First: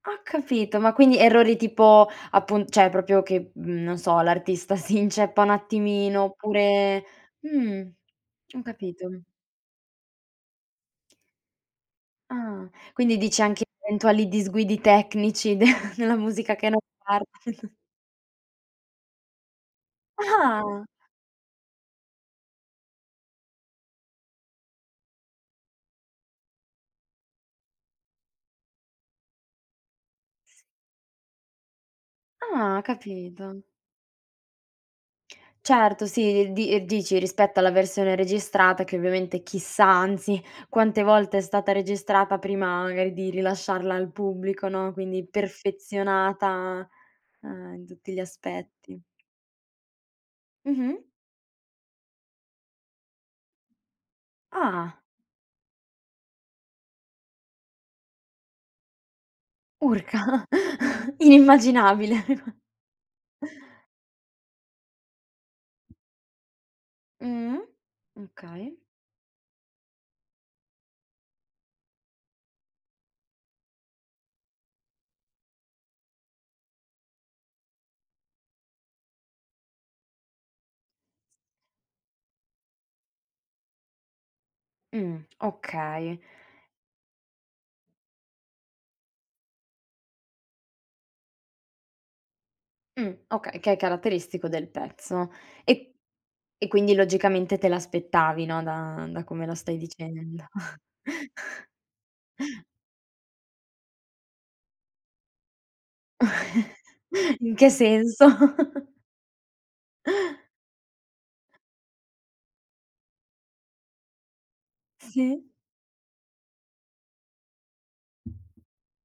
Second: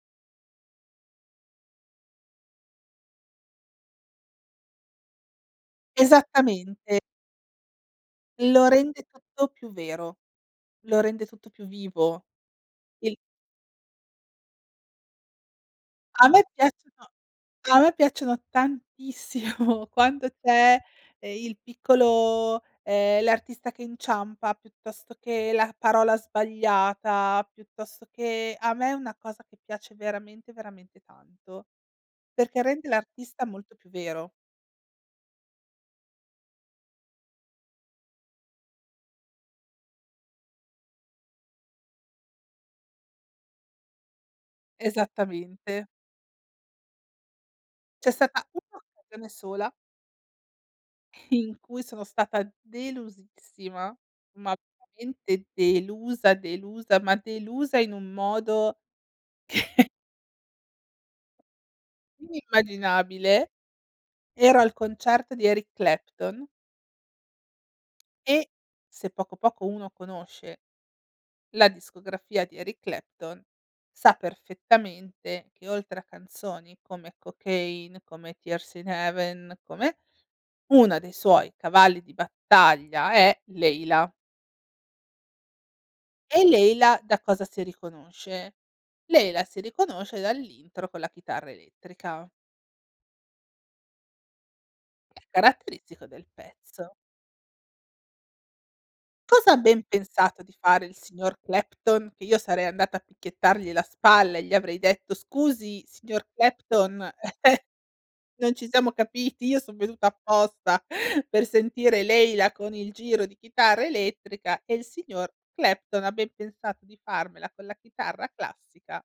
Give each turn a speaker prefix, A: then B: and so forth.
A: Ho capito, ma quindi, errori tipo, appun cioè proprio che mhmm, non so, l'artista si inceppa un attimino
B: Esattamente.
A: oppure mhmm, ho
B: Lo rende
A: capito.
B: tutto più vero. Lo rende tutto più vivo.
A: Ah,
B: Il
A: quindi dice anche eventuali disguidi tecnici de nella
B: A me
A: musica che non
B: piacciono
A: par
B: a me piacciono tantissimo quando c'è,
A: Ah!
B: ehm, il piccolo ehm, l'artista che inciampa, piuttosto che la parola sbagliata, piuttosto che a me è una cosa che piace veramente, veramente tanto, perché
A: Ah,
B: rende l'artista
A: capito.
B: molto più vero.
A: Certo, sì, di ehm, dici, rispetto alla versione registrata, che, ovviamente, chissà, anzi, quante volte è stata registrata, prima magari di rilasciarla al pubblico, no, quindi
B: Esattamente.
A: perfezionata, ehm, in
B: C'è
A: tutti gli
B: stata
A: aspetti.
B: un'occasione sola
A: Mh-mh.
B: in cui sono stata delusissima, ma
A: Ah.
B: veramente delusa, delusa, ma delusa in un modo che
A: Urca, inimmaginabile.
B: inimmaginabile. Ero al concerto di Eric Clapton.
A: Mh-mh,
B: E
A: okay.
B: se poco poco, uno conosce la discografia di Eric Clapton, sa perfettamente, che oltre a canzoni come "Cocaine", come "Tears in Heaven", come e 1 dei suoi cavalli di battaglia è "Layla".
A: Mh, okay.
B: E "Layla" da cosa si riconosce? "Layla" si riconosce dall'intro con la chitarra elettrica.
A: Mh, okay, che è caratteristico del
B: Che è
A: pezzo e
B: caratteristico del
A: e
B: pezzo.
A: quindi, logicamente, te l'aspettavi, no, da da come
B: Cosa
A: la
B: ha
A: stai
B: ben pensato
A: dicendo.
B: di fare, il signor Clapton? Che io sarei andata a picchiettargli la spalla e gli avrei detto: "Scusi, signor Clapton,
A: In che senso?
B: non ci siamo capiti, io son venuta apposta, per sentire "Layla" con il giro di chitarra elettrica." E il signor
A: Sì.
B: Clapton ha ben pensato di farmela con la chitarra classica.